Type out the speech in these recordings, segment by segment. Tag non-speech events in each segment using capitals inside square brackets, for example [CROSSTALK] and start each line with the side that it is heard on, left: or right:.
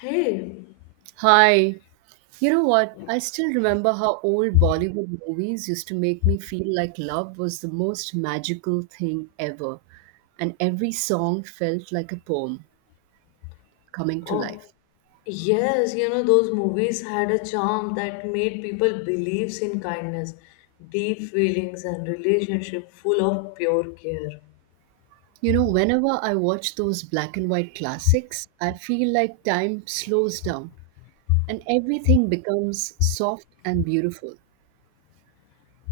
left: Hey,
right: Hi. You know what? I still remember how old Bollywood movies used to make me feel like love was the most magical thing ever, and every song felt like a poem coming to
left: oh,
right: life.
left: yes, you know, those movies had a charm that made people believe in kindness, deep feelings, and relationship full of pure care.
right: You know, whenever I watch those black and white classics, I feel like time slows down and everything becomes soft and beautiful.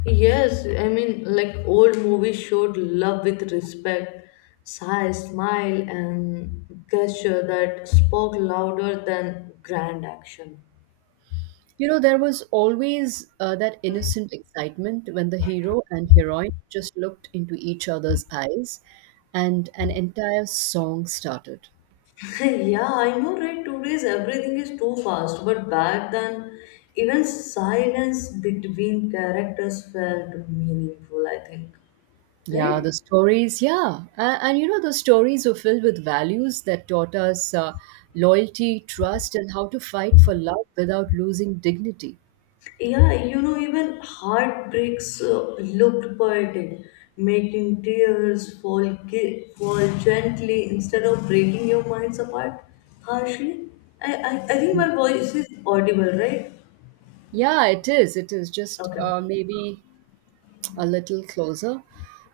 left: Yes, I mean, like old movies showed love with respect, sigh, smile, and gesture that spoke louder than grand action.
right: You know, there was always that innocent excitement when the hero and heroine just looked into each other's eyes and an entire song started.
left: [LAUGHS] Yeah, I know, right? Today's everything is too fast, but back then, even silence between characters felt meaningful, I think.
right: Yeah, the
left: Right?
right: stories, yeah. And you know, the stories were filled with values that taught us loyalty, trust, and how to fight for love without losing dignity.
left: Yeah, you know, even heartbreaks looked poetic, making tears fall, fall gently instead of breaking your minds apart harshly. I think
right: Mm.
left: my voice is audible, right?
right: Yeah, it is. It is just
left: Okay.
right: maybe a little closer.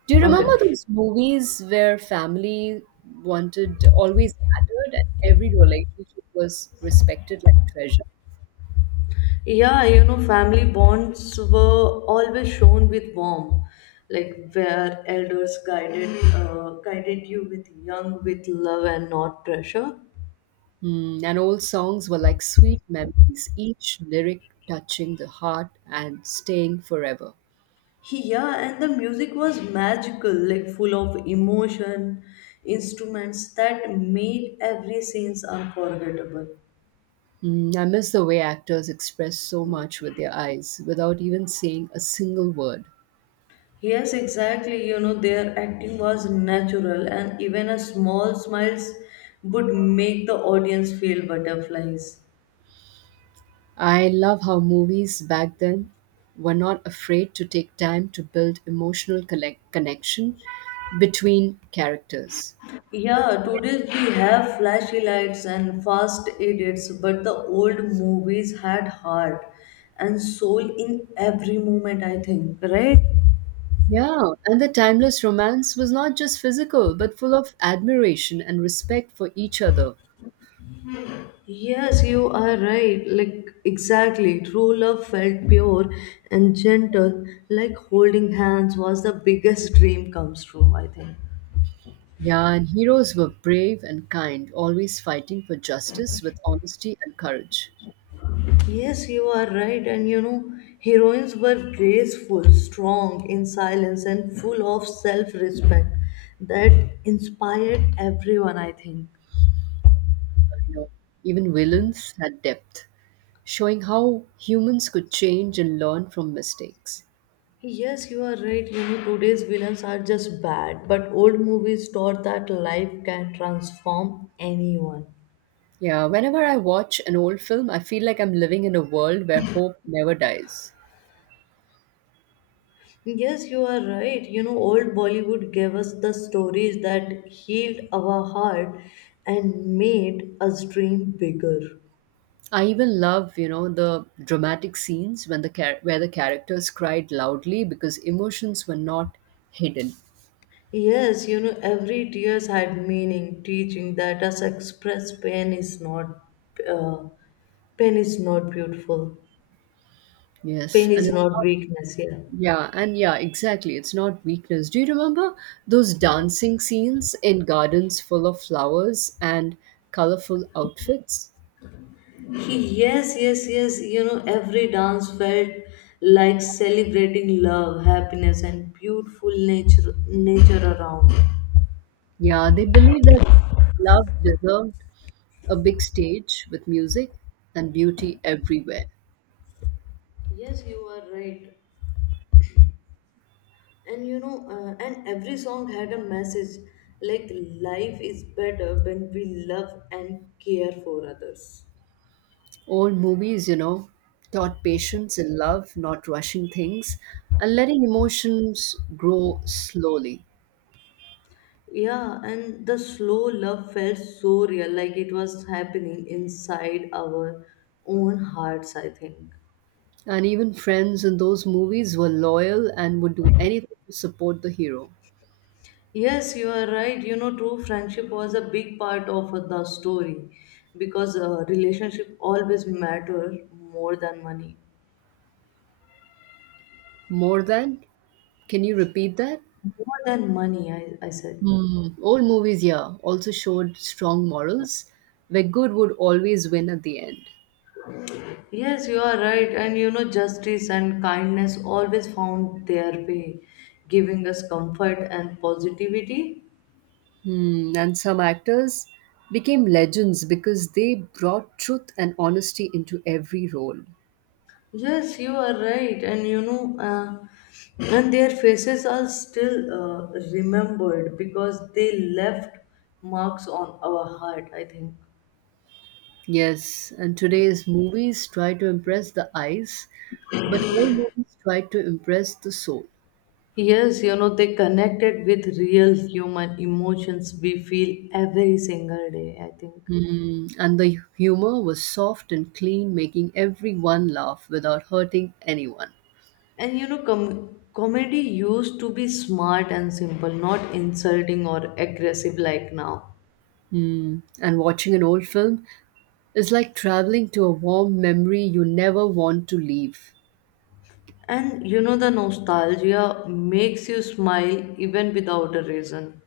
right: Do you remember
left: Okay.
right: those movies where family wanted always mattered and every relationship was respected like treasure?
left: Yeah, you know, family bonds were always shown with warmth, like where elders guided you with young with love and not pressure.
right: Mm, and old songs were like sweet memories, each lyric touching the heart and staying forever.
left: He, yeah, and the music was magical, like full of emotion, instruments that made every scenes unforgettable.
right: Mm, I miss the way actors express so much with their eyes without even saying a single word.
left: Yes, exactly. You know, their acting was natural, and even a small smiles would make the audience feel butterflies.
right: I love how movies back then were not afraid to take time to build emotional connection between characters.
left: Yeah, today we have flashy lights and fast edits, but the old movies had heart and soul in every moment, I think, right?
right: Yeah, and the timeless romance was not just physical, but full of admiration and respect for each other.
left: Yes, you are right. Like, exactly. True love felt pure and gentle, like holding hands was the biggest dream comes true, I think.
right: Yeah, and heroes were brave and kind, always fighting for justice with honesty and courage.
left: Yes, you are right. And you know, heroines were graceful, strong, in silence, and full of self respect that inspired everyone, I think.
right: You know, even villains had depth, showing how humans could change and learn from mistakes.
left: Yes, you are right. You know, today's villains are just bad, but old movies taught that life can transform anyone.
right: Yeah, whenever I watch an old film, I feel like I'm living in a world where hope never dies.
left: Yes, you are right. You know, old Bollywood gave us the stories that healed our heart and made us dream bigger.
right: I even love, you know, the dramatic scenes when the where the characters cried loudly because emotions were not hidden.
left: Yes, you know, every tears had meaning, teaching that us express pain is uh, not beautiful.
right: Yes,
left: Pain
right: and
left: is
right: it's
left: not
right: not
left: weakness, yeah.
right: yeah, and yeah, exactly. It's not weakness. Do you remember those dancing scenes in gardens full of flowers and colorful outfits?
left: He, yes, yes, yes. You know, every dance felt like celebrating love, happiness, and beautiful nature around.
right: Yeah, they believe that love deserved a big stage with music and beauty everywhere.
left: Yes, you are right. And you know, and every song had a message like life is better when we love and care for others.
right: Old movies, you know, taught patience and love, not rushing things and letting emotions grow slowly.
left: Yeah, and the slow love felt so real, like it was happening inside our own hearts, I think.
right: And even friends in those movies were loyal and would do anything to support the hero.
left: Yes, you are right. You know, true friendship was a big part of the story because relationship always matter more than money.
right: More than, can you repeat that?
left: More than money, I said.
right: Hmm. Old movies, yeah, also showed strong morals where good would always win at the end.
left: Yes, you are right. And you know, justice and kindness always found their way, giving us comfort and positivity.
right: Hmm, and some actors became legends because they brought truth and honesty into every role.
left: Yes, you are right, and you know, and their faces are still remembered because they left marks on our heart, I think.
right: Yes, and today's movies try to impress the eyes, but old movies try to impress the soul.
left: Yes, you know, they connected with real human emotions we feel every single day, I think.
right: Hmm, and the humor was soft and clean, making everyone laugh without hurting anyone.
left: And you know, comedy used to be smart and simple, not insulting or aggressive like now.
right: Hmm, and watching an old film is like traveling to a warm memory you never want to leave.
left: And you know, the nostalgia makes you smile even without a reason.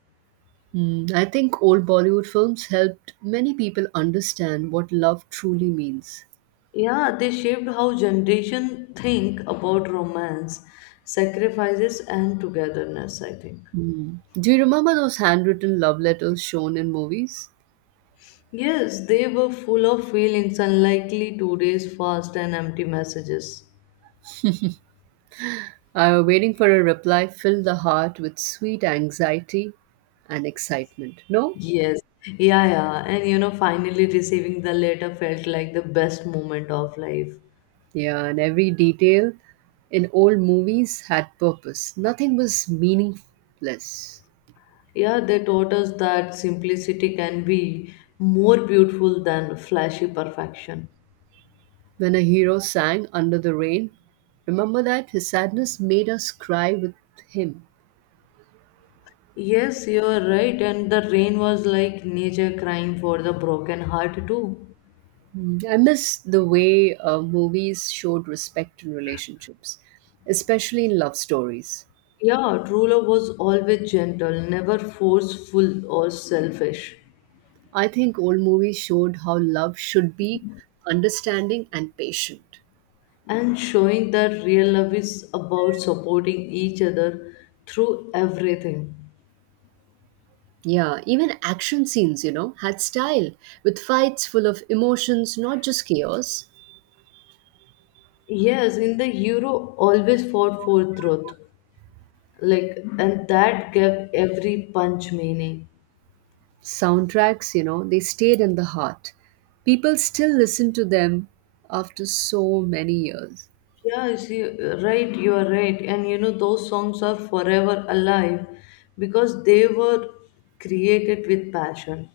right: Mm, I think old Bollywood films helped many people understand what love truly means.
left: Yeah, they shaped how generation think about romance, sacrifices and togetherness, I think.
right: Mm. Do you remember those handwritten love letters shown in movies?
left: Yes, they were full of feelings, unlikely today's fast and empty messages.
right: Waiting for a reply filled the heart with sweet anxiety and excitement. No?
left: Yes. Yeah, yeah. And you know, finally receiving the letter felt like the best moment of life.
right: Yeah, and every detail in old movies had purpose. Nothing was meaningless.
left: Yeah, they taught us that simplicity can be more beautiful than flashy perfection.
right: When a hero sang Under the Rain, remember that his sadness made us cry with him.
left: Yes, you are right, and the rain was like nature crying for the broken heart too.
right: Mm, I miss the way movies showed respect in relationships, especially in love stories.
left: Yeah, true love was always gentle, never forceful or selfish,
right: I think old movies showed how love should be understanding and patient.
left: and showing that real love is about supporting each other through everything.
right: Yeah, even action scenes, you know, had style with fights full of emotions, not just chaos.
left: Yes, in the hero always fought for truth, like, and that gave every punch meaning.
right: Soundtracks, you know, they stayed in the heart. People still listen to them after so many years.
left: Yeah, you see, right, you are right. And you know, those songs are forever alive because they were created with passion.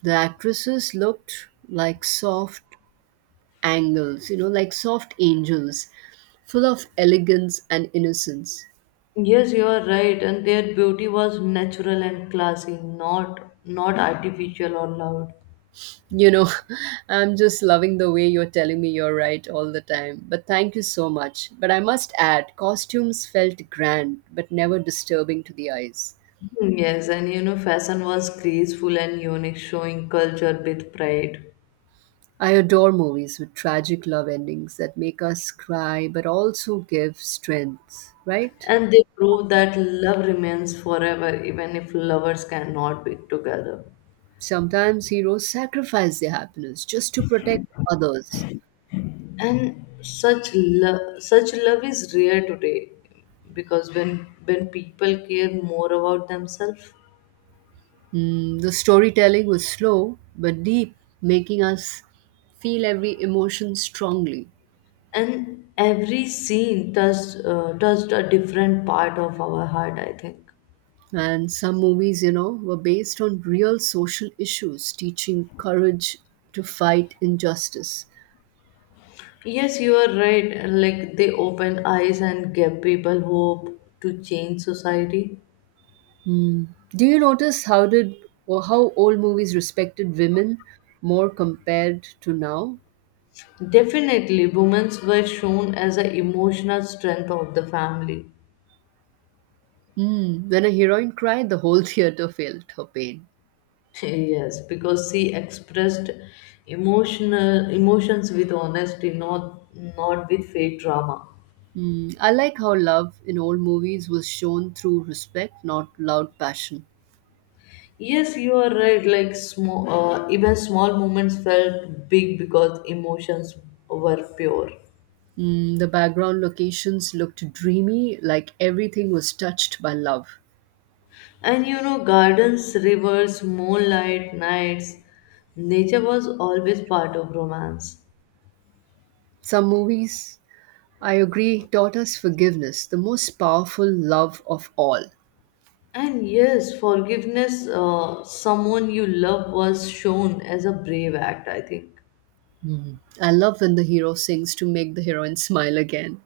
right: The actresses looked like soft, angles, you know, like soft angels, full of elegance and innocence.
left: Yes, you are right, and their beauty was natural and classy, not artificial or loud.
right: You know, [LAUGHS] I'm just loving the way you're telling me you're right all the time. But thank you so much. But I must add, costumes felt grand, but never disturbing to the eyes.
left: Hmm, yes, and you know, fashion was graceful and unique, showing culture with pride.
right: I adore movies with tragic love endings that make us cry but also give strength, right?
left: And they prove that love remains forever, even if lovers cannot be together.
right: Sometimes heroes sacrifice their happiness just to protect others.
left: And such love is rare today because when people care more about themselves.
right: Mm, the storytelling was slow but deep, making us feel every emotion strongly.
left: And every scene touched touched a different part of our heart, I think.
right: And some movies, you know, were based on real social issues, teaching courage to fight injustice.
left: Yes, you are right, like they open eyes and give people hope to change society.
right: Mm. Do you notice how did or how old movies respected women more compared to now?
left: Definitely women were shown as an emotional strength of the family.
right: Mm. When a heroine cried, the whole [LAUGHS] theater felt her pain.
left: [LAUGHS] Yes, because she expressed emotional emotions with honesty, not with fake drama.
right: Mm. I like how love in old movies was shown through respect, not loud passion.
left: Yes, you are right. Like small, even small moments felt big because emotions were pure.
right: Mm, the background locations looked dreamy, like everything was touched by love.
left: And you know, gardens, rivers, moonlight, nights, nature was always part of romance.
right: Some movies, I agree, taught us forgiveness, the most powerful love of all.
left: And yes, forgiveness, someone you love was shown as a brave act, I think.
right: Mm. I love when the hero sings to make the heroine smile again.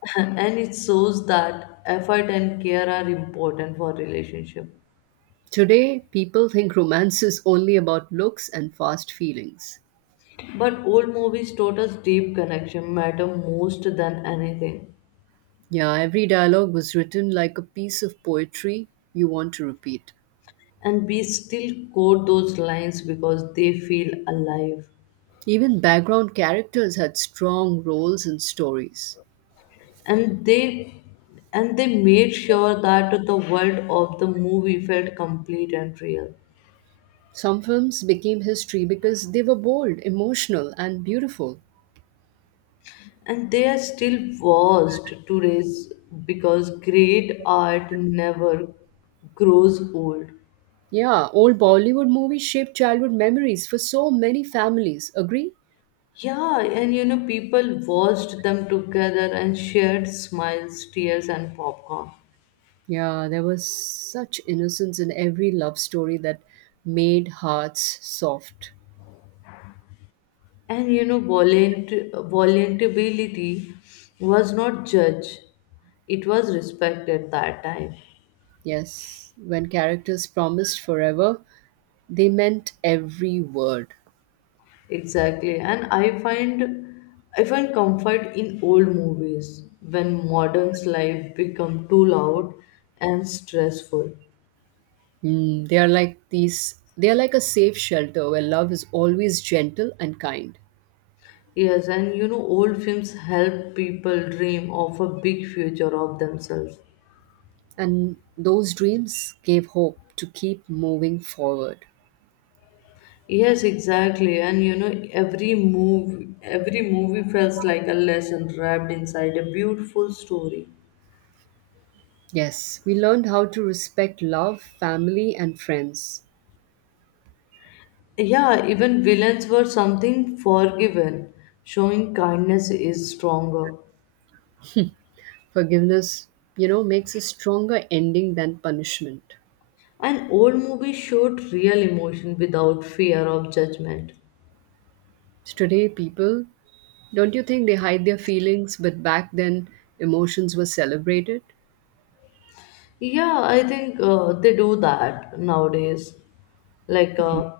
left: [LAUGHS] And it shows that effort and care are important for relationship.
right: Today, people think romance is only about looks and fast feelings.
left: But old movies taught us deep connection matter most than anything.
right: Yeah, every dialogue was written like a piece of poetry you want to repeat.
left: And we still quote those lines because they feel alive.
right: Even background characters had strong roles and stories.
left: and they and they made sure that the world of the movie felt complete and real.
right: Some films became history because they were bold, emotional, and beautiful.
left: And they are still vast to raise because great art never grows old.
right: Yeah, old Bollywood movies shaped childhood memories for so many families. Agree?
left: Yeah, and you know, people watched them together and shared smiles, tears, and popcorn.
right: Yeah, there was such innocence in every love story that made hearts soft.
left: And you know, volunteerability was not judged, it was respected that time.
right: Yes, when characters promised forever, they meant every word.
left: Exactly. And I find comfort in old movies when modern's life become too loud and stressful.
right: Mm, they are like these. They are like a safe shelter where love is always gentle and kind.
left: Yes, and you know, old films help people dream of a big future of themselves.
right: And those dreams gave hope to keep moving forward.
left: Yes, exactly. And you know, every movie feels like a lesson wrapped inside a beautiful story.
right: Yes, we learned how to respect love, family, and friends.
left: Yeah, even villains were something forgiven, showing kindness is stronger.
right: Forgiveness, you know, makes a stronger ending than punishment.
left: And old movies showed real emotion without fear of judgment.
right: So today, people, don't you think they hide their feelings, but back then, emotions were celebrated?
left: Yeah, I think they do that nowadays. Like,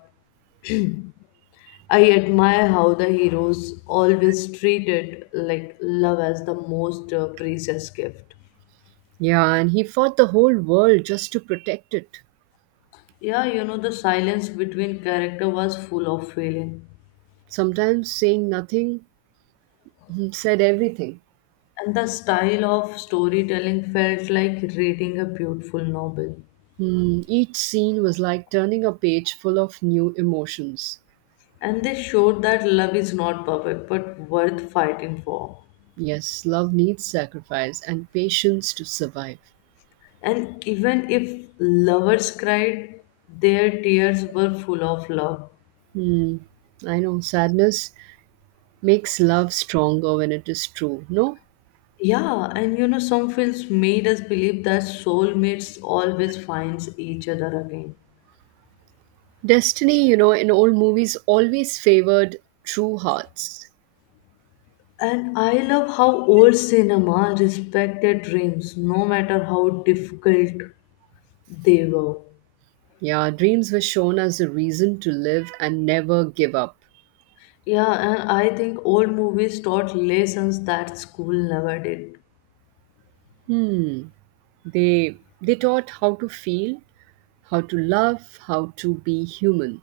left: I admire how the heroes always treated like love as the most precious gift.
right: Yeah, and he fought the whole world just to protect it.
left: Yeah, you know, the silence between character was full of feeling.
right: Sometimes saying nothing mm, said everything.
left: And the style of storytelling felt like reading a beautiful novel.
right: Hmm, each scene was like turning a page full of new emotions.
left: And they showed that love is not perfect but worth fighting for.
right: Yes, love needs sacrifice and patience to survive.
left: And even if lovers cried, their tears were full of love.
right: Hmm, I know sadness makes love stronger when it is true. No,
left: Yeah, and you know, some films made us believe that soulmates always finds each other again.
right: destiny, you know, in old movies always favored true hearts.
left: And I love how old cinema respected dreams no matter how difficult they were.
right: Yeah, dreams were shown as a reason to live and never give up.
left: Yeah, and I think old movies taught lessons that school never did.
right: Hmm, they taught how to feel, how to love, how to be human.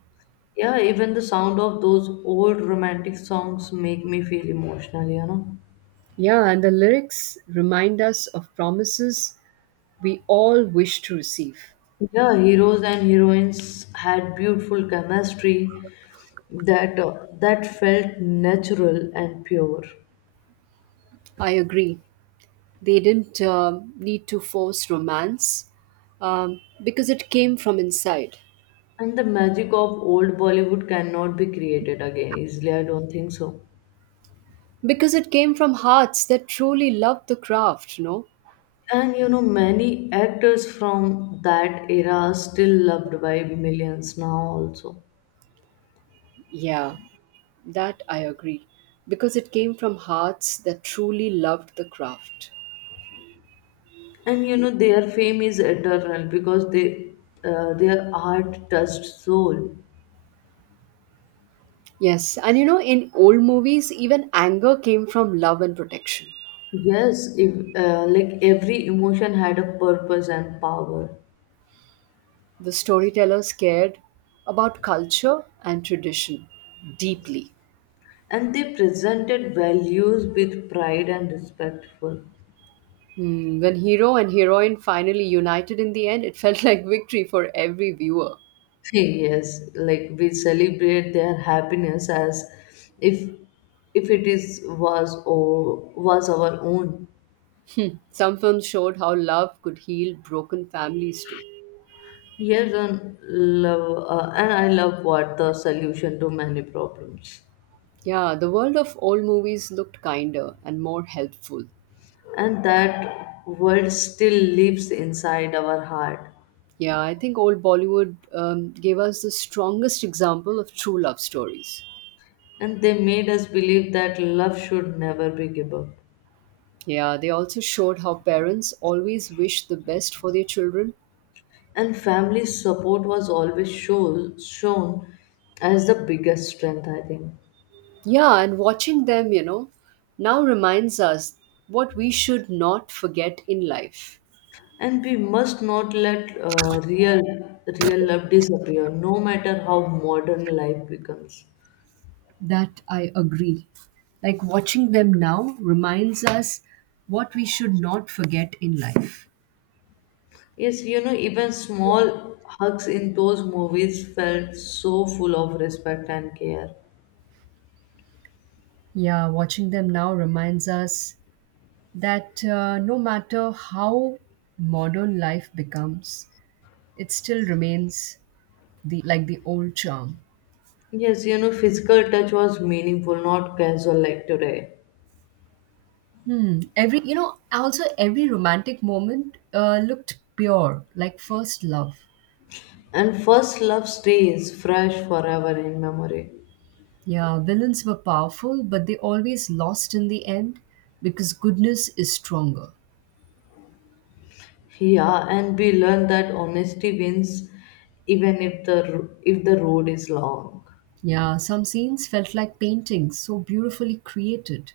left: Yeah, even the sound of those old romantic songs make me feel emotional, you know.
right: Yeah, and the lyrics remind us of promises we all wish to receive.
left: Yeah, heroes and heroines had beautiful chemistry that uh, that felt natural and pure.
right: I agree. They didn't need to force romance because it came from inside.
left: And the magic of old Bollywood cannot be created again easily, I don't think so.
right: Because it came from hearts that truly loved the craft, no.
left: And you know, many actors from that era are still loved by millions now also.
right: Yeah, that I agree. Because it came from hearts that truly loved the craft.
left: And you know, their fame is eternal because they their art touched soul.
right: Yes, and you know, in old movies, even anger came from love and protection.
left: Yes, if, like every emotion had a purpose and power,
right: The storytellers cared about culture and tradition deeply.
left: and they presented values with pride and respectful.
right: Hmm, when hero and heroine finally united in the end, it [LAUGHS] felt like victory for every viewer.
left: Yes, like we celebrate their happiness as if if it is was or was our own.
right: Some films showed how love could heal broken families too.
left: Yes, and I love what the solution to many problems,
right: Yeah, the world of old movies looked kinder and more helpful.
left: and that word still lives inside our heart.
right: Yeah, I think old Bollywood gave us the strongest example of true love stories.
left: And they made us believe that love should never be given up.
right: Yeah, they also showed how parents always wish the best for their children.
left: And family support was always shown as the biggest strength, I think.
right: Yeah, and watching them, you know, now reminds us what we should not forget in life.
left: And we must not let real love disappear, no matter how modern life becomes.
right: That I agree. Like watching them now reminds us what we should not forget in life.
left: Yes, you know, even small hugs in those movies felt so full of respect and care.
right: Yeah, watching them now reminds us that no matter how modern life becomes, it still remains the old charm.
left: Yes, you know, physical touch was meaningful, not casual like today.
right: Hmm. Every you know, also every romantic moment looked pure, like first love.
left: And first love stays fresh forever in memory.
right: Yeah, villains were powerful, but they always lost in the end because goodness is stronger.
left: Yeah, and we learn that honesty wins even if the road is long.
right: Yeah, some scenes felt like paintings, so beautifully created.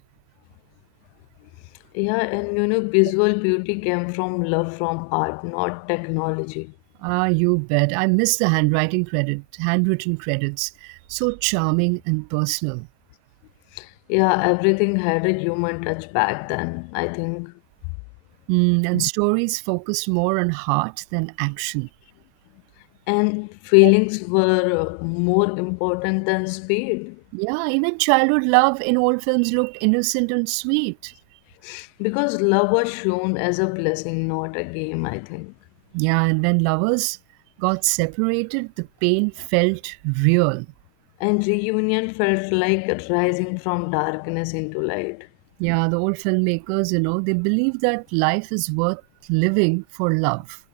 left: Yeah, and you know, visual beauty came from love from art, not technology.
right: Ah, you bet. I miss the handwritten credits. So charming and personal.
left: Yeah, everything had a human touch back then, I think.
right: Mm, and stories focused more on heart than action.
left: And feelings were more important than speed.
right: Yeah, even childhood love in old films looked innocent and sweet.
left: Because love was shown as a blessing not a game, I think.
right: Yeah, and when lovers got separated, the pain felt real.
left: And reunion felt like rising from darkness into light.
right: Yeah, the old filmmakers, you know, they believe that life is worth living for love.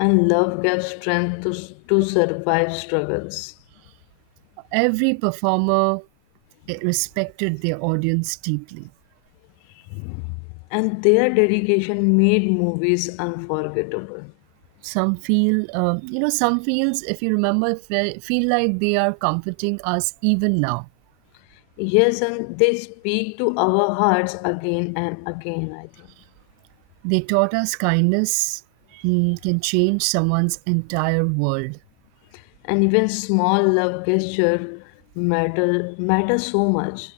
left: And love gave strength to survive struggles.
right: Every performer respected their audience deeply.
left: And their dedication made movies unforgettable.
right: Some feels, if you remember, feel like they are comforting us even now.
left: Yes, and they speak to our hearts again and again, I think.
right: They taught us kindness mm, can change someone's entire world.
left: And even small love gesture matter so much.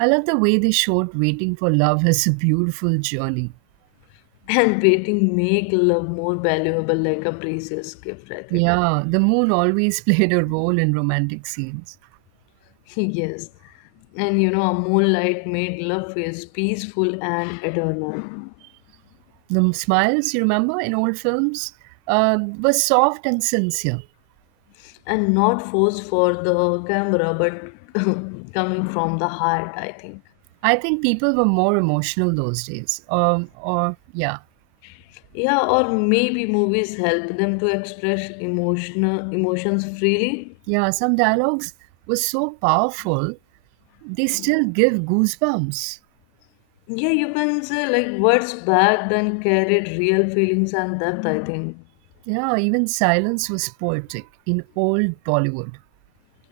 right: I love the way they showed waiting for love as a beautiful journey.
left: And waiting make love more valuable like a precious gift, I think.
right: Yeah, the moon always [LAUGHS] played a role in romantic scenes.
left: [LAUGHS] Yes, and you know a moonlight made love feels peaceful and eternal.
right: The smiles, you remember, in old films, were soft and sincere.
left: And not forced for the camera but [LAUGHS] coming from the heart, I think.
right: I think people were more emotional those days. Or Yeah,
left: Yeah, or maybe movies help them to express emotional emotions freely.
right: yeah. Some dialogues were so powerful they still give goosebumps.
left: Yeah, you can say like words back then carried real feelings and depth, I think.
right: Yeah, even silence was poetic in old Bollywood.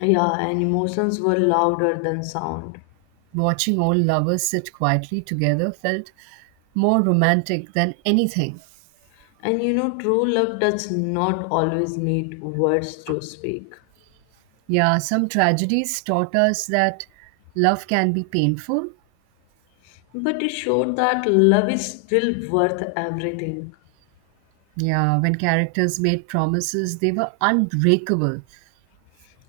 left: Yeah, and emotions were louder than sound.
right: Watching old lovers sit quietly together felt more romantic than anything.
left: And you know, true love does not always need words to speak,
right: Yeah, some tragedies taught us that love can be painful.
left: but it showed that love is still worth everything.
right: Yeah, when characters made promises, they were unbreakable.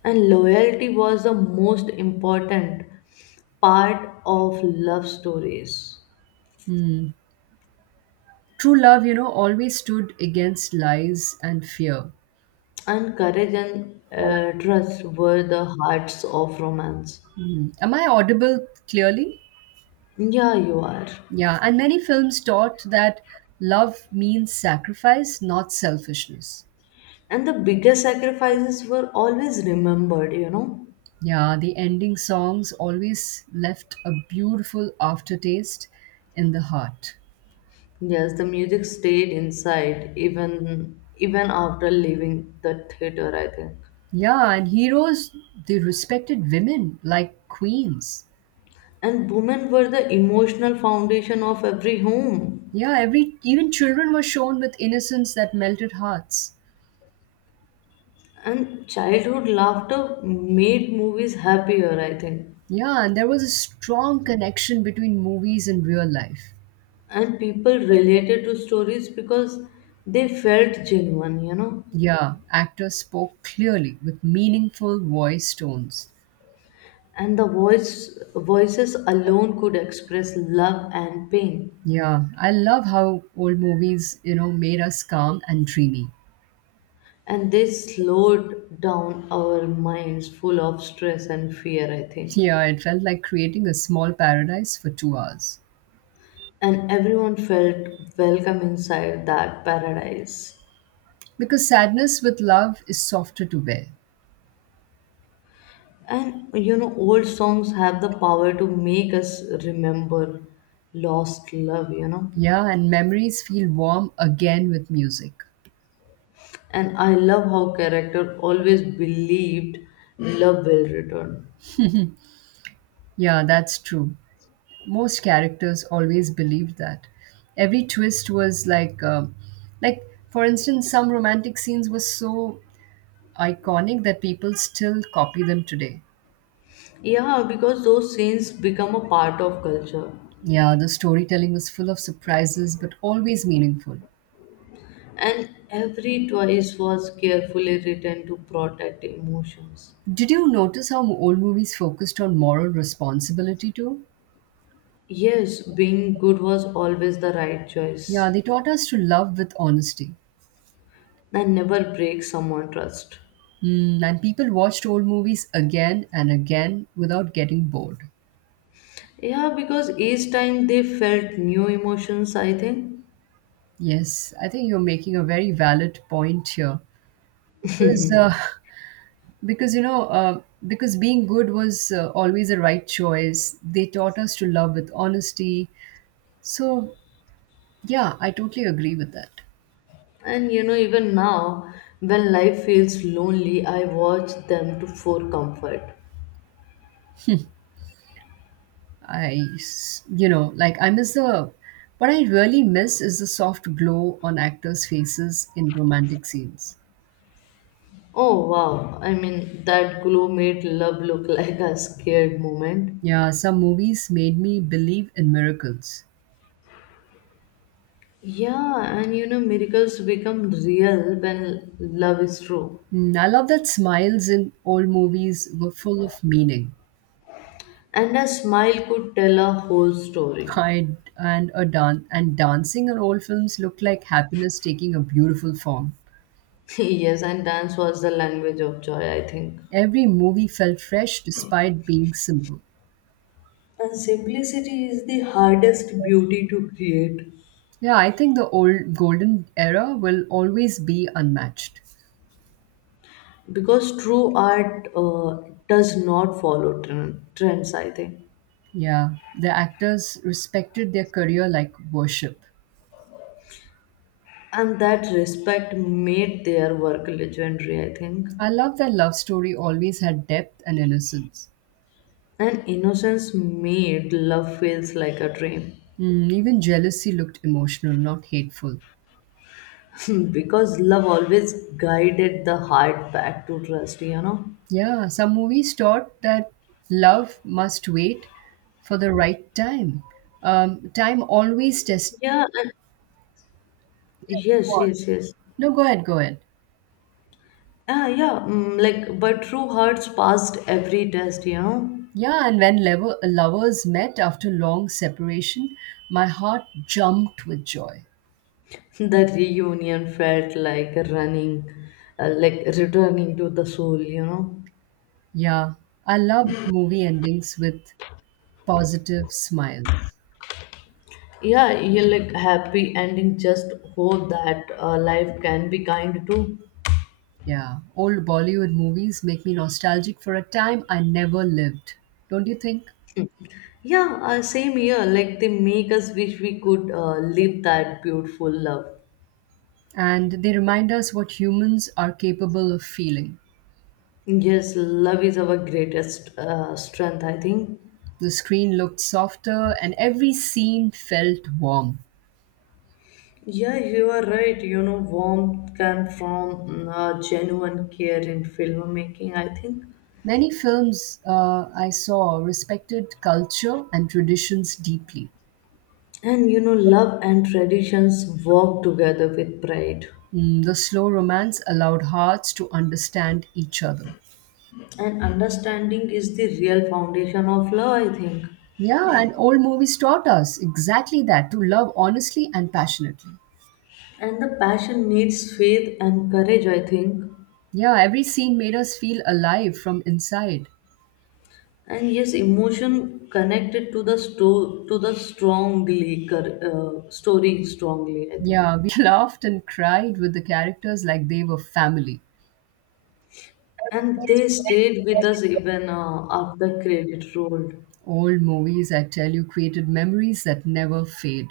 left: And loyalty was the most important part of love stories.
right: Hmm, true love, you know, always stood against lies and fear.
left: And courage and trust were the hearts of romance.
right: Hmm. Am I audible clearly?
left: Yeah, you are.
right: Yeah, and many films taught that love means sacrifice, not selfishness.
left: And the biggest sacrifices were always remembered, you know.
right: Yeah, the ending songs always left a beautiful aftertaste in the heart.
left: Yes, the music stayed inside even after leaving the theater, I think.
right: Yeah, and heroes, they respected women like queens.
left: And women were the emotional foundation of every home.
right: Yeah, every even children were shown with innocence that melted hearts.
left: And childhood laughter made movies happier, I think.
right: Yeah, and there was a strong connection between movies and real life.
left: And people related to stories because they felt genuine, you know.
right: Yeah, actors spoke clearly with meaningful voice tones.
left: And the voices alone could express love and pain.
right: Yeah, I love how old movies, you know, made us calm and dreamy.
left: And they slowed down our minds full of stress and fear, I think.
right: Yeah, it felt like creating a small paradise for 2 hours.
left: And everyone felt welcome inside that paradise.
right: Because sadness with love is softer to bear.
left: And you know, old songs have the power to make us remember lost love, you know.
right: Yeah, and memories feel warm again with music.
left: And I love how character always believed love will return.
right: Yeah, that's true. Most characters always believed that every twist was like like for instance. Some romantic scenes were so iconic that people still copy them today.
left: Yeah, because those scenes become a part of culture.
right: Yeah, the storytelling was full of surprises but always meaningful.
left: And every twice was carefully written to protect emotions.
right: Did you notice how old movies focused on moral responsibility too?
left: Yes, being good was always the right
right: Yeah,
left: choice.
right: they taught us to love with honesty.
left: And never break someone trust.
right: Mm, and people watched old movies again and again without getting bored.
left: Yeah, because each time they felt new emotions, I think.
right: Yes, I think you're making a very valid point here. Because because you know uh, because being good was always the right choice. They taught us to love with honesty. So yeah, I totally agree with that.
left: And you know even now when life feels lonely I watch them to for comfort.
right: I s- you know like I miss the What I really miss is the soft glow on actors' faces in romantic scenes.
left: Oh wow, I mean that glow made love look [LAUGHS] like a scared moment.
right: Yeah, some movies made me believe in miracles.
left: Yeah, and you know miracles become real when love is true.
right: Mm, I love that smiles in old movies were full of meaning.
left: And a smile could tell a whole story.
right: I and a dan- and dancing in old films looked like happiness taking a beautiful form.
left: [LAUGHS] Yes, and dance was the language of joy, I think.
right: Every movie felt fresh despite being simple.
left: And simplicity is the hardest beauty to create.
right: Yeah, I think the old golden era will always be unmatched.
left: Because true art does not follow trends, I think.
right: Yeah, the actors respected their career like worship.
left: And that respect made their work legendary, I think.
right: I love that love story always had depth and innocence.
left: And innocence made love feels like a dream.
right: Mm, even jealousy looked emotional, not hateful.
left: [LAUGHS] Because love always guided the heart back to trust, you know.
right: Yeah, some movies taught that love must wait for the right time. Time always tests.
left: Yeah, and yes.
right: No, go ahead.
left: Ah, yeah, mm, like but true hearts passed every test, you know.
right: Yeah, and when lovers met after long separation, my heart jumped with joy.
left: The reunion felt like running like returning to the soul, you know.
right: Yeah, I love movie endings with positive smiles.
left: Yeah, you like happy ending just hope that life can be kind too.
right: Yeah, old Bollywood movies make me nostalgic for a time I never lived. Don't you think?
left: Yeah, same here, like they make us wish we could live that beautiful love.
right: And they remind us what humans are capable of feeling.
left: Yes, love is our greatest strength, I think.
right: The screen looked softer, and every scene felt warm.
left: Yeah, you are right, you know warmth can from genuine care in filmmaking, I think.
right: Many films I saw respected culture and traditions deeply.
left: And you know, love and traditions work together with pride.
right: Mm, the slow romance allowed hearts to understand each other.
left: And understanding is the real foundation of love, I think.
right: Yeah, and old movies taught us exactly that to love honestly and passionately.
left: And the passion needs faith and courage, I think.
right: Yeah, every scene made us feel alive from inside.
left: And yes, emotion connected to the story strongly, I think.
right: Yeah, we [LAUGHS] laughed and cried with the characters like they were family.
left: And they stayed with us even after credit rolled.
right: Old movies, I tell you, created memories that never fade.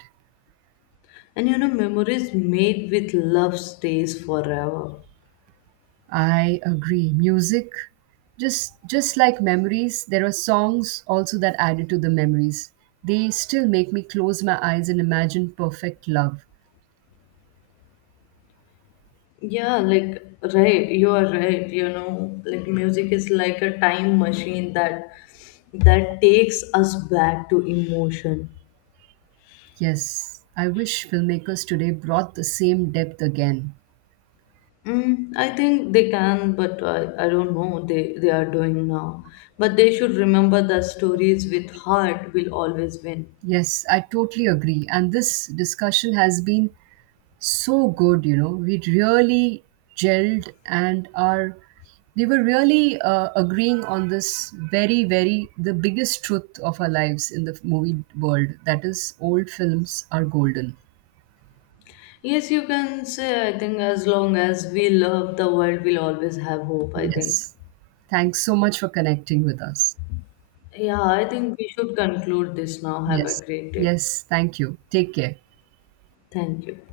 left: And you know, memories made with love stays forever.
right: I agree. Music, just like memories, there are songs also that added to the memories. They still make me close my eyes and imagine perfect love.
left: Yeah, like, right, you are right, you know, like music is like a time machine that takes us back to emotion.
right: Yes, I wish filmmakers today brought the same depth again.
left: Mm, I think they can, but I don't know they are doing now. But they should remember that stories with heart will always win.
right: Yes, I totally agree. And this discussion has been so good, you know, we really gelled and are we were really agreeing on this very the biggest truth of our lives in the movie world, that is, old films are golden.
left: Yes, you can say I think as long as we love the world, will always have hope, I think.
right: Yes, thanks so much for connecting with us.
left: Yeah, I think we should conclude this now. Have a
right: Yes,
left: great day.
right: yes, thank you, take care.
left: Thank you.